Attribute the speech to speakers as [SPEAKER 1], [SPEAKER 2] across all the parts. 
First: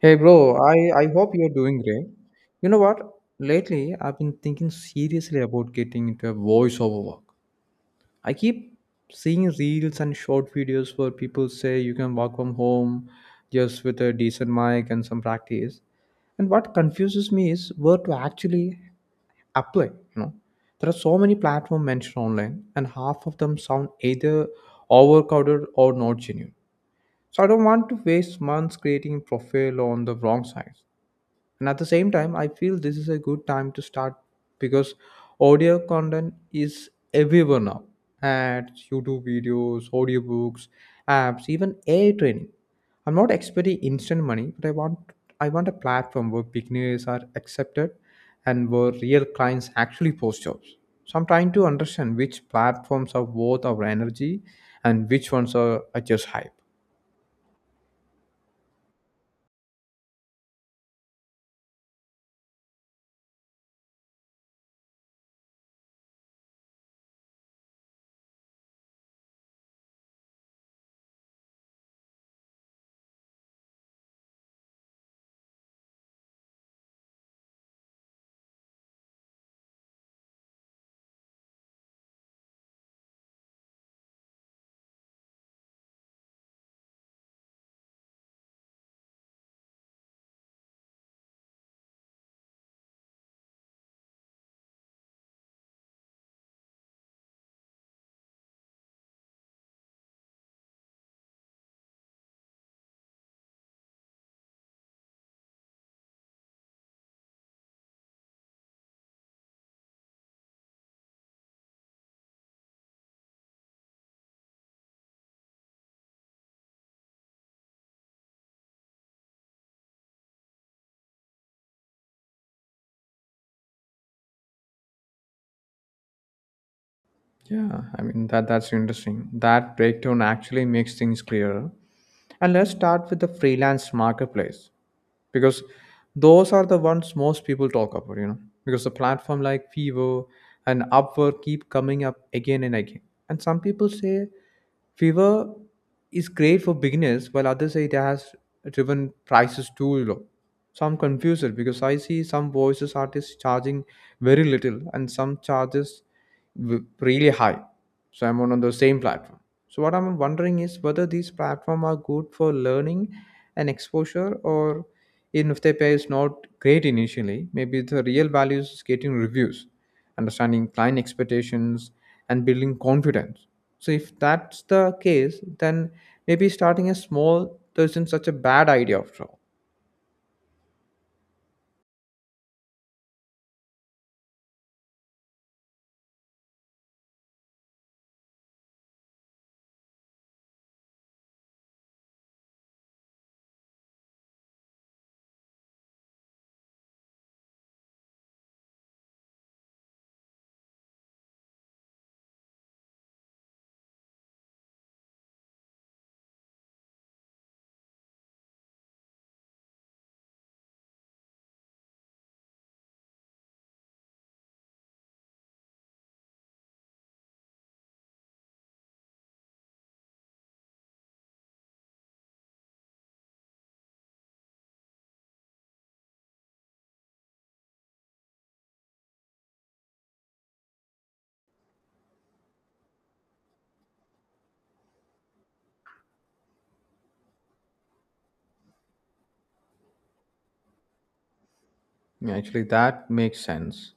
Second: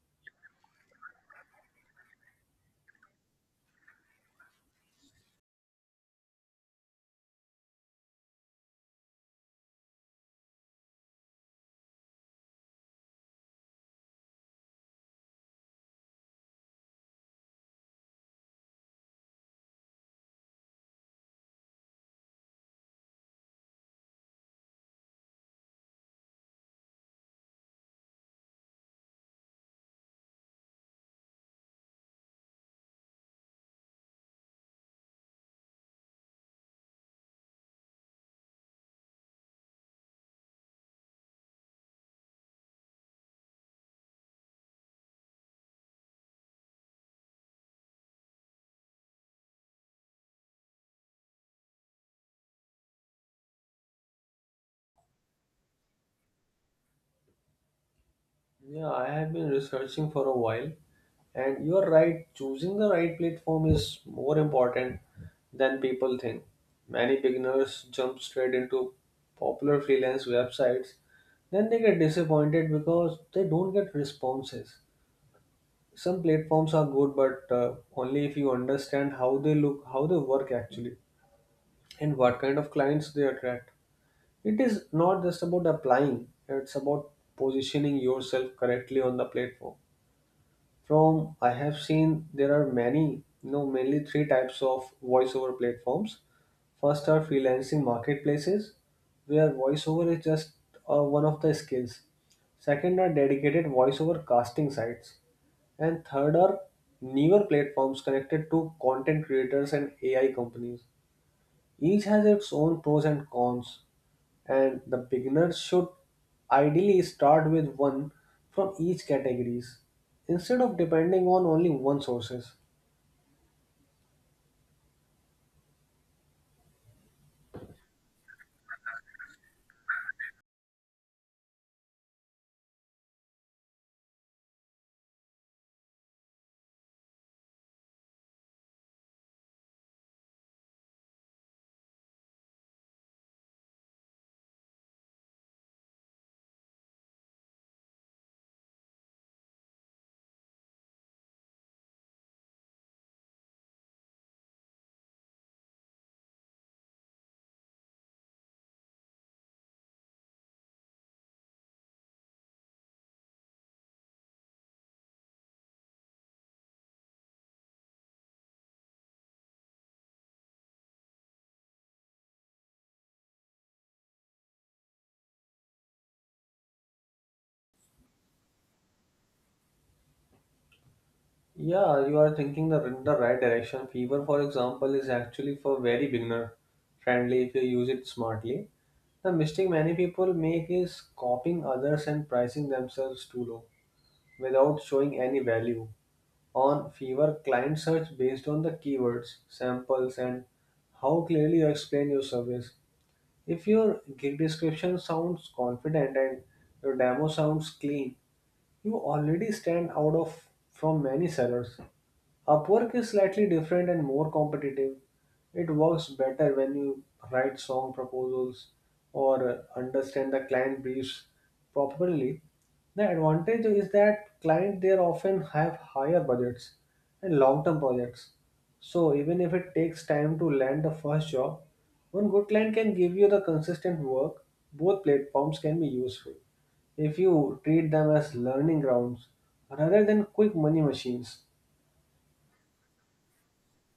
[SPEAKER 1] Hey bro, I hope you're doing great. You know what? Lately, I've been thinking seriously about getting into a voiceover work. I keep seeing reels and short videos where people say you can work from home just with a decent mic and some practice. And what confuses me is where to actually apply. There are so many platforms mentioned online, and half of them sound either overcrowded or not genuine. So I don't want to waste months creating profile on the wrong side. And at the same time, I feel this is a good time to start because audio content is everywhere now. Ads, YouTube videos, audiobooks, apps, even AI training. I'm not expecting instant money, but I want a platform where beginners are accepted and where real clients actually post jobs. So I'm trying to understand which platforms are worth our energy and which ones are just hype.
[SPEAKER 2] Yeah, I have been researching for a while, and you are right, choosing the right platform is more important than people think. Many beginners jump straight into popular freelance websites, then they get disappointed because they don't get responses. Some platforms are good, but only if you understand how they look, how they work actually, and what kind of clients they attract. It is not just about applying, it's about positioning yourself correctly on the platform. From I have seen there are many, mainly three types of voiceover platforms. First are freelancing marketplaces, where voiceover is just one of the skills. Second are dedicated voiceover casting sites, and third are newer platforms connected to content creators and AI companies. Each has its own pros and cons, and the beginner should ideally start with one from each categories instead of depending on only one sources.
[SPEAKER 1] Yeah, I mean that's interesting. That breakdown actually makes things clearer. And let's start with the freelance marketplace because those are the ones most people talk about, you know, because the platform like Fiverr and Upwork keep coming up again and again. And some people say Fiverr is great for beginners, while others say it has driven prices too low. So I'm confused because I see some voices artists charging very little and some charges really high. So I'm on the same platform. So what I'm wondering is whether these platforms are good for learning and exposure, or even if the pay is not great initially, maybe the real value is getting reviews, understanding client expectations, and building confidence. So if that's the case, then maybe starting a small isn't such a bad idea after all.
[SPEAKER 2] Yeah, you are thinking in the right direction. Fever, for example, is actually for very beginner friendly if you use it smartly. The mistake many people make is copying others and pricing themselves too low without showing any value. On fewer client search based on the keywords, samples, and how clearly you explain your service. If your gig description sounds confident and your demo sounds clean, you already stand out of from many sellers. Upwork is slightly different and more competitive. It works better when you write song proposals or understand the client briefs properly. The advantage is that clients there often have higher budgets and long-term projects. So even if it takes time to land the first job, one good client can give you the consistent work. Both platforms can be useful if you treat them as learning grounds rather than quick money machines.
[SPEAKER 1] Yeah, actually, that makes sense,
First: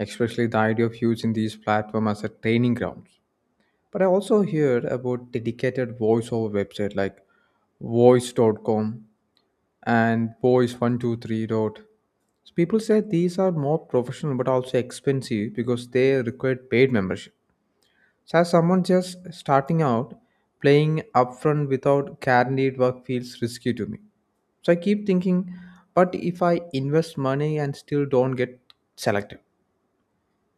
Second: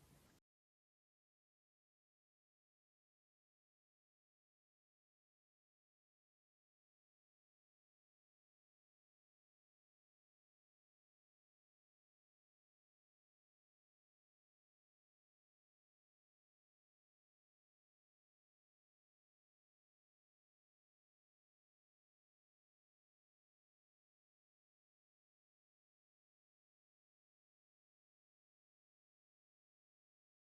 [SPEAKER 1] especially the idea of using these platforms as a training ground. But I also heard about dedicated voice over website like Voice.com and voice123 dot. So people say these are more professional but also expensive because they require paid membership. So as someone just starting out, playing upfront without guaranteed work feels risky to me. So I keep thinking, but if I invest money and still don't get selected,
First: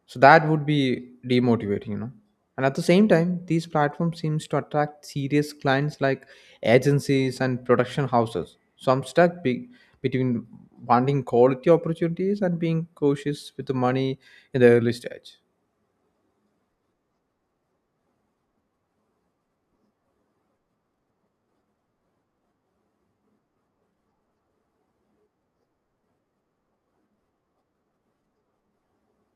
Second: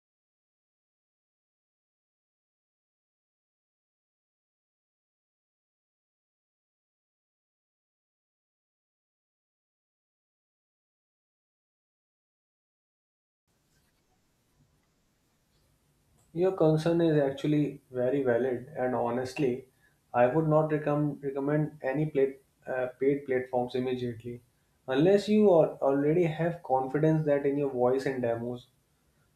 [SPEAKER 1] so that would be demotivating. And at the same time these platforms seems to attract serious clients like agencies and production houses, so I'm stuck between wanting quality opportunities and being cautious with the money in the early stage.
[SPEAKER 2] Your concern is actually very valid, and honestly, I would not recommend any paid platforms immediately unless you already have confidence that in your voice and demos.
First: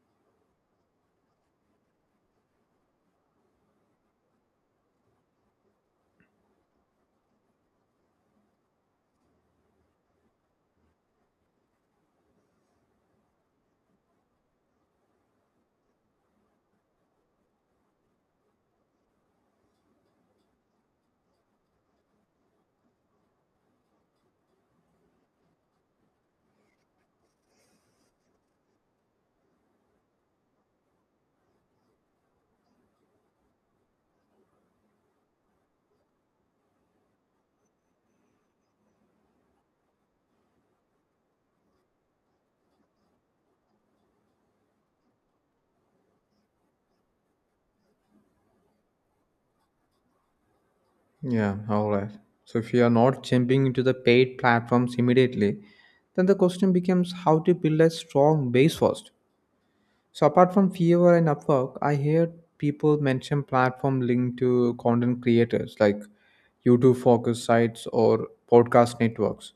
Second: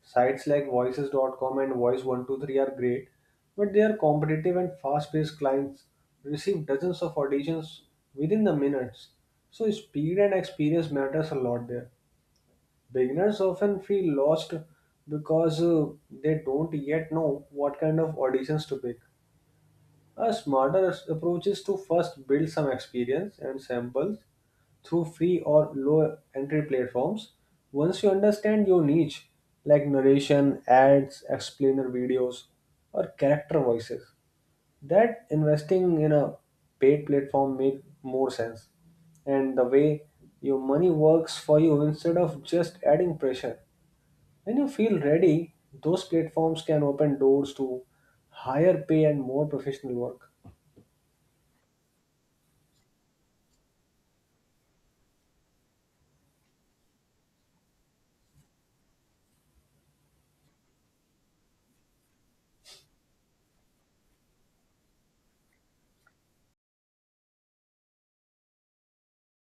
[SPEAKER 2] Sites like Voices.com and Voice123 are great, but they are competitive and fast paced clients receive dozens of auditions within the minutes. So, speed and experience matters a lot there. Beginners often feel lost because they don't yet know what kind of auditions to pick. A smarter s- approach is to first build some experience and samples through free or low entry platforms. Once you understand your niche, like narration, ads, explainer videos, or character voices, that investing in a paid platform made more sense. And the way your money works for you instead of just adding pressure. When you feel ready, those platforms can open doors to higher pay and more professional work.
[SPEAKER 1] Yeah, all right. So if you are not jumping into the paid platforms immediately, then the question becomes how to build a strong base first. So apart from Fiverr and Upwork, I hear people mention platform linked to content creators like YouTube focus sites or podcast networks.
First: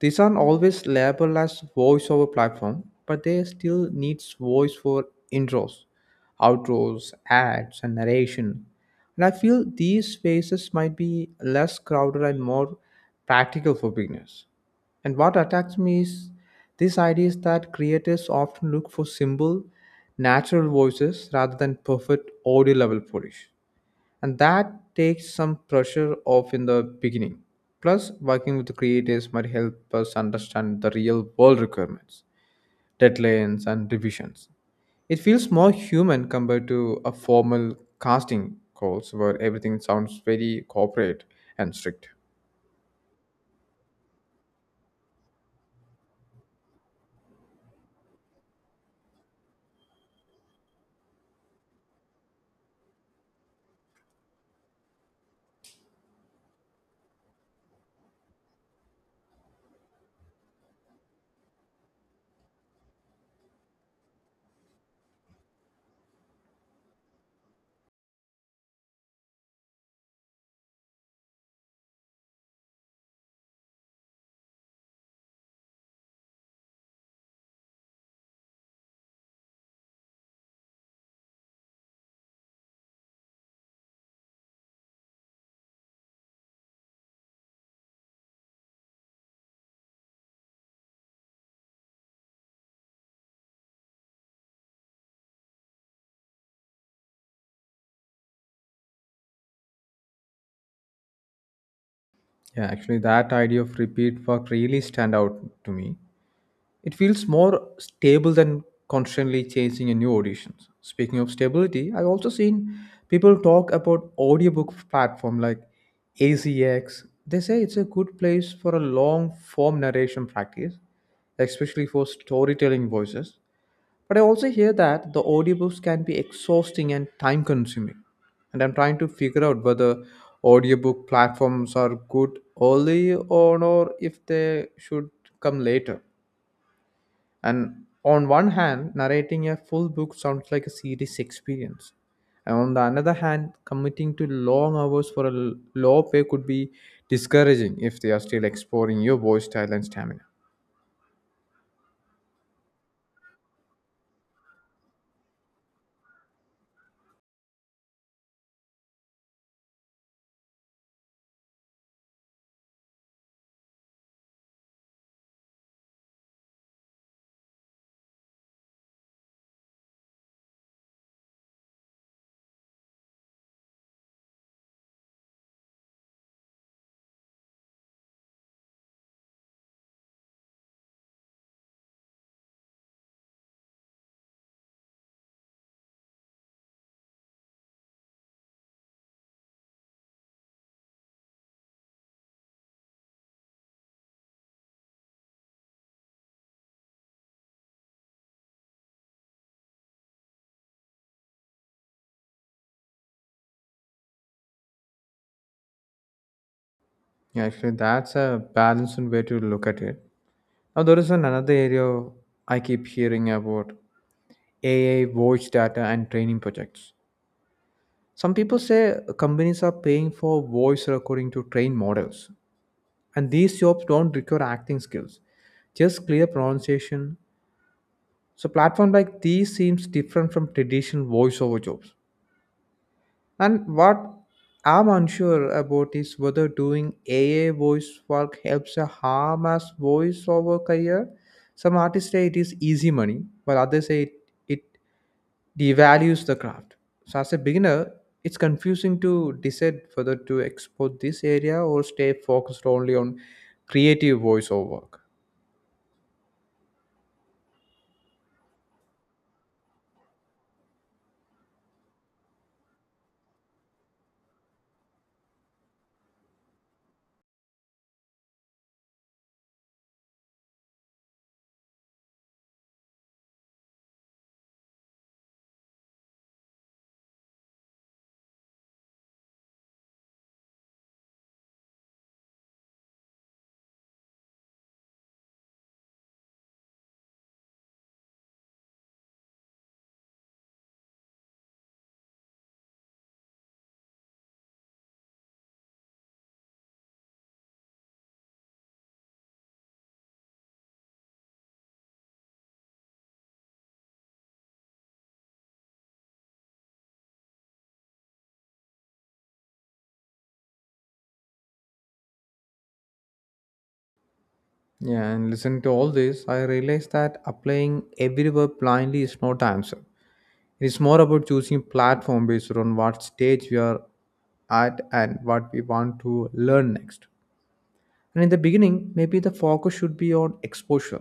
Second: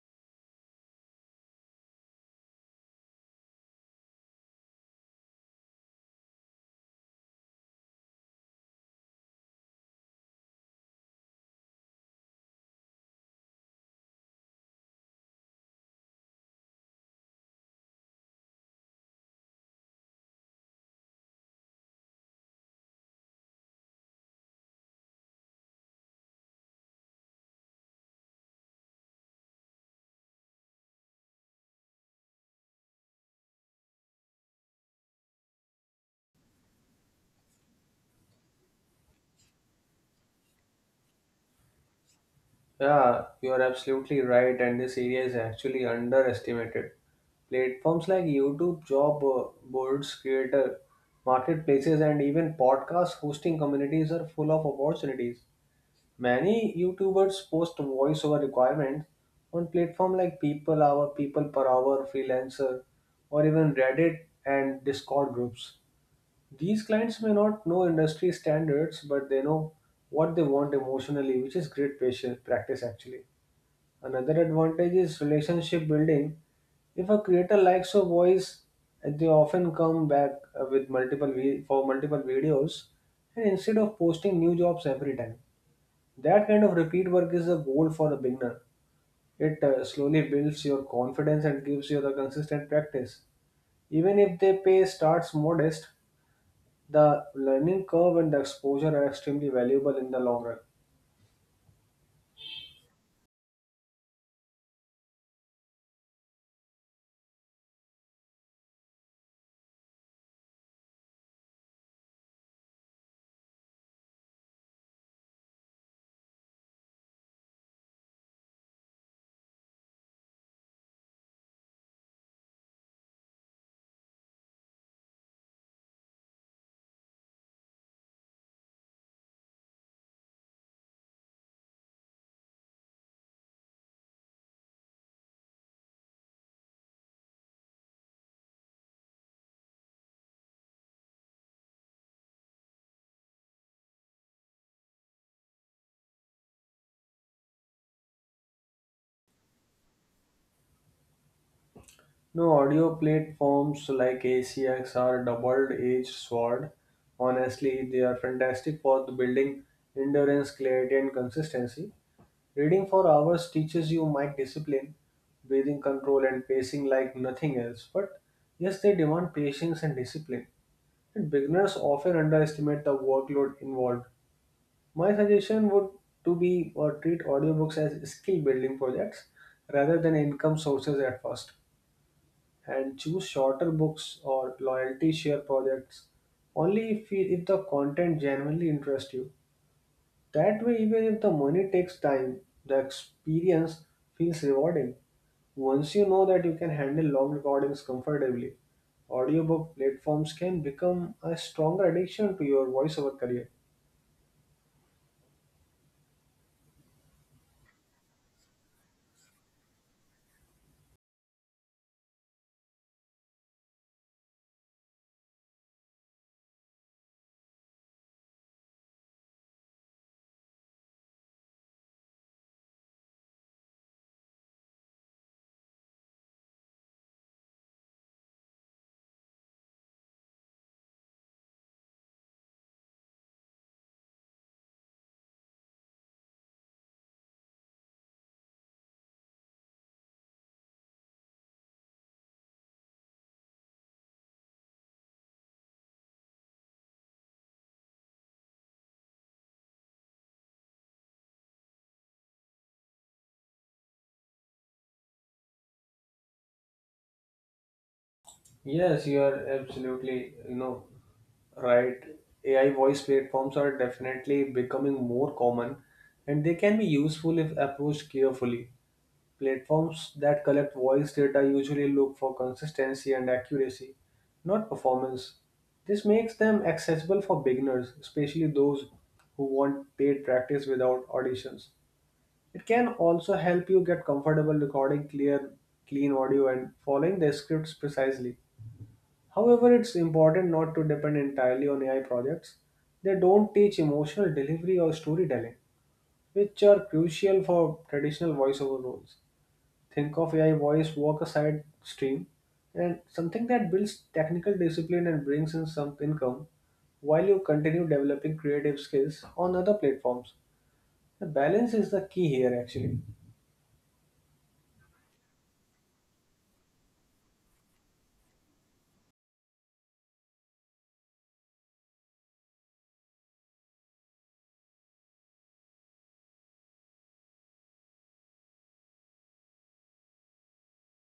[SPEAKER 1] These aren't always labeled as voiceover platform, but they still needs voice for intros, outros, ads, and narration. And I feel these spaces might be less crowded and more practical for beginners. And what attracts me is this idea is that creators often look for simple, natural voices rather than perfect audio level polish and that takes some pressure off in the beginning. Plus, working with the creators might help us understand the real world requirements, deadlines, and revisions. It feels more human compared to a formal casting calls where everything sounds very corporate and strict.
[SPEAKER 2] Yeah, you are absolutely right, and this area is actually underestimated. Platforms like YouTube, job boards, creator marketplaces, and even podcast hosting communities are full of opportunities. Many YouTubers post voiceover requirements on platform like People Hour, People Per Hour, Freelancer, or even Reddit and Discord groups. These clients may not know industry standards, but they know what they want emotionally, which is great patient practice actually. Another advantage is relationship building. If a creator likes a voice, and they often come back with for multiple videos, and instead of posting new jobs every time, that kind of repeat work is a goal for a beginner. It slowly builds your confidence and gives you the consistent practice. Even if the pay starts modest, the learning curve and the exposure are extremely valuable in the long run.
[SPEAKER 1] Yeah, actually, that idea of repeat work really stand out to me. It feels more stable than constantly chasing a new auditions. Speaking of stability, I've also seen people talk about audiobook platform like AZX. They say it's a good place for a long form narration practice, especially for storytelling voices. But I also hear that the audiobooks can be exhausting and time consuming. And I'm trying to figure out whether audiobook platforms are good early on or if they should come later. And on one hand, narrating a full book sounds like a serious experience. And on the another hand, committing to long hours for a low pay could be discouraging if they are still exploring your voice style and stamina.
[SPEAKER 2] No audio platforms like ACX or double-edged sword. Honestly, they are fantastic for the building endurance, clarity, and consistency. Reading for hours teaches you mic discipline, breathing control, and pacing like nothing else. But yes, they demand patience and discipline. And beginners often underestimate the workload involved. My suggestion would to be or treat audiobooks as skill building projects rather than income sources at first and choose shorter books or loyalty share projects only if the content genuinely interests you. That way even if the money takes time, the experience feels rewarding. Once you know that you can handle long recordings comfortably, audiobook platforms can become a stronger addiction to your voiceover career.
[SPEAKER 1] Yeah, actually, that's a balanced way to look at it. Now, there is an another area I keep hearing about: AI voice data and training projects. Some people say companies are paying for voice recording to train models, and these jobs don't require acting skills, just clear pronunciation. So platform like these seems different from traditional voiceover jobs, and what I'm unsure about is whether doing AI voice work helps a harm as voiceover career. Some artists say it is easy money, while others say it devalues the craft. So as a beginner, it's confusing to decide whether to export this area or stay focused only on creative voiceover work.
[SPEAKER 2] Yes, you are absolutely, right. AI voice platforms are definitely becoming more common and they can be useful if approached carefully. Platforms that collect voice data usually look for consistency and accuracy, not performance. This makes them accessible for beginners, especially those who want paid practice without auditions. It can also help you get comfortable recording clear, clean audio and following the scripts precisely. However, it's important not to depend entirely on AI projects. They don't teach emotional delivery or storytelling, which are crucial for traditional voiceover roles. Think of AI voice work a side stream and something that builds technical discipline and brings in some income while you continue developing creative skills on other platforms. The balance is the key here, actually.
[SPEAKER 1] Yeah, and listen to all this, I realized that applying every verb blindly is not the answer. It's more about choosing platform based on what stage we are at and what we want to learn next. And in the beginning, maybe the focus should be on exposure,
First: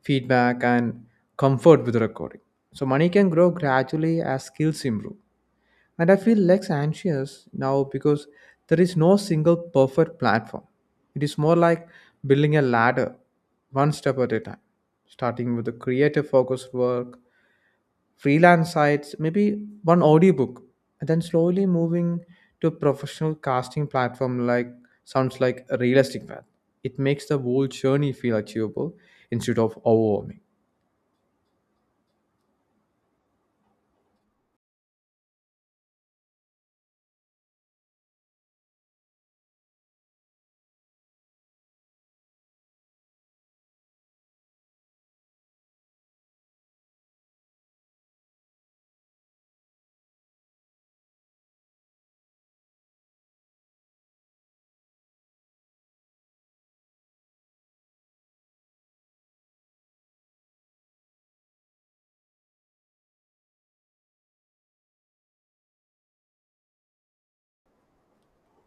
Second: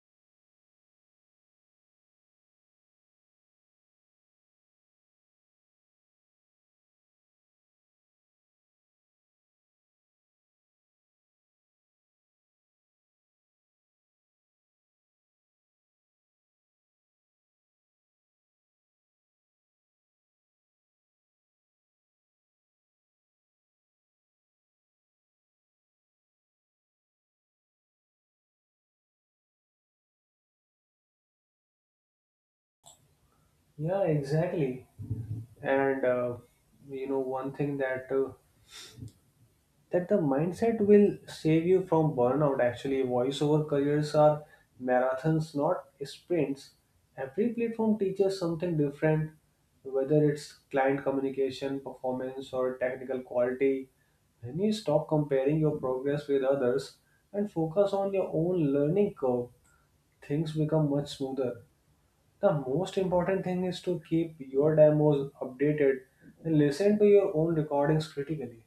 [SPEAKER 1] feedback, and comfort with recording. So money can grow gradually as skills improve. And I feel less anxious now because there is no single perfect platform. It is more like building a ladder, one step at a time, starting with the creative focused work, freelance sites, maybe one audiobook, and then slowly moving to a professional casting platform like sounds like a realistic path. It makes the whole journey feel achievable instead of overwhelming.
[SPEAKER 2] Yeah, exactly. And one thing that the mindset will save you from burnout actually voiceover careers are marathons not sprints. Every platform teaches something different, whether it's client communication, performance, or technical quality. When you stop comparing your progress with others and focus on your own learning curve, things become much smoother. The most important thing is to keep your demos updated and listen to your own recordings critically.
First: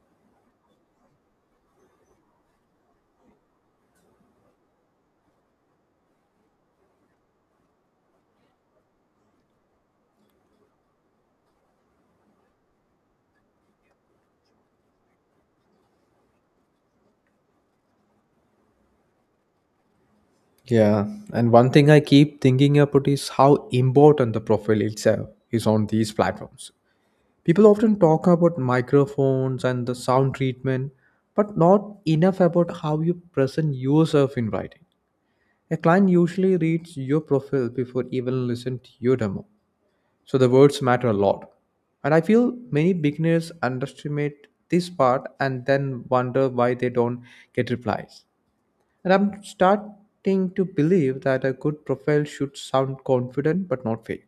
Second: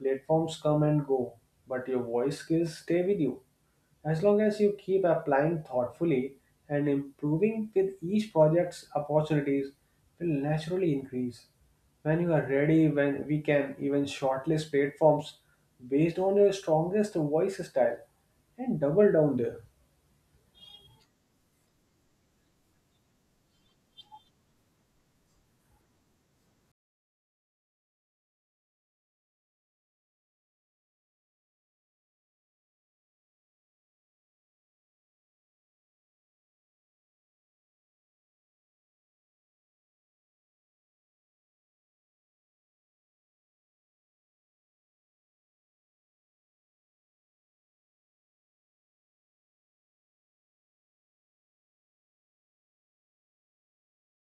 [SPEAKER 2] Platforms come and go, but your voice skills stay with you. As long as you keep applying thoughtfully and improving with each project's, opportunities will naturally increase. When you are ready, when we can even shortlist platforms based on your strongest voice style and double down there.
[SPEAKER 1] Yeah, and one thing I keep thinking about is how important the profile itself is on these platforms. People often talk about microphones and the sound treatment, but not enough about how you present yourself in writing. A client usually reads your profile before even listening to your demo, so the words matter a lot. And I feel many beginners underestimate this part and then wonder why they don't get replies. And I'm starting to believe that a good profile should sound confident but not fake,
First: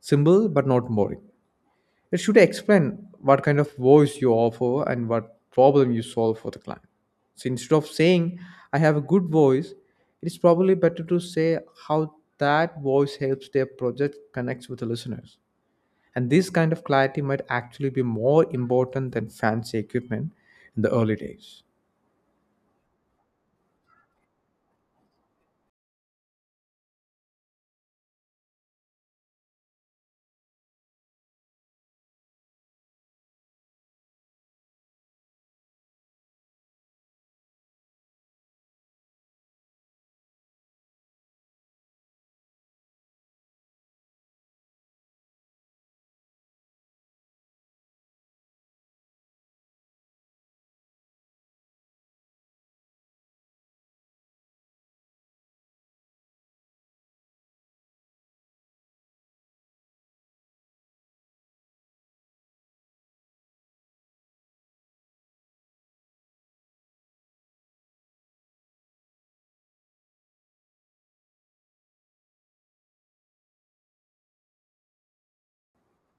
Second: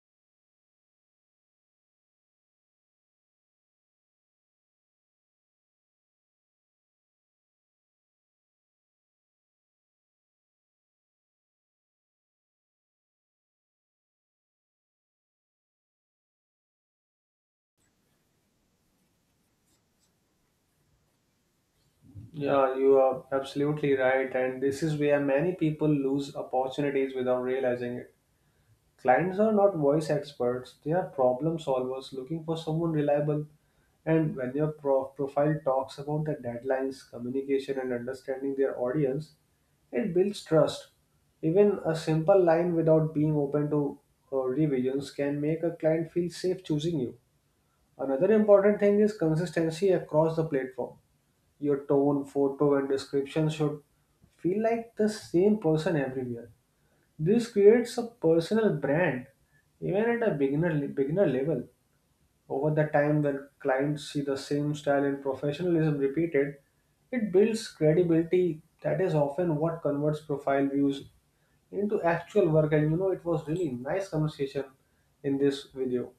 [SPEAKER 1] simple but not boring. It should explain what kind of voice you offer and what problem you solve for the client. So instead of saying, I have a good voice, it is probably better to say how that voice helps their project connects with the listeners. And this kind of clarity might actually be more important than fancy equipment in the early days.
[SPEAKER 2] Yeah, you are absolutely right, and this is where many people lose opportunities without realizing it. Clients are not voice experts, they are problem solvers looking for someone reliable. And when your profile talks about the deadlines, communication, and understanding their audience, it builds trust. Even a simple line without being open to revisions can make a client feel safe choosing you. Another important thing is consistency across the platform. Your tone, photo, and description should feel like the same person everywhere. This creates a personal brand, even at a beginner level. Over the time, when clients see the same style and professionalism repeated, it builds credibility. That is often what converts profile views into actual work. And you know, it was really nice conversation in this video.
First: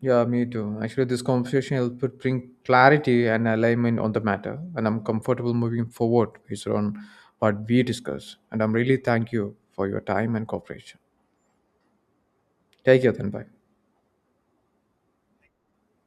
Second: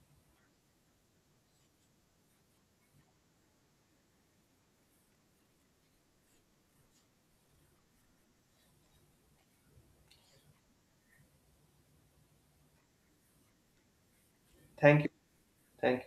[SPEAKER 1] Yeah, me too. Actually, this conversation helped to bring clarity and alignment on the matter, and I'm comfortable moving forward based on what we discussed. And I'm really thank you for your time and cooperation. Take care then. Bye.
[SPEAKER 2] Thank you. Thank you.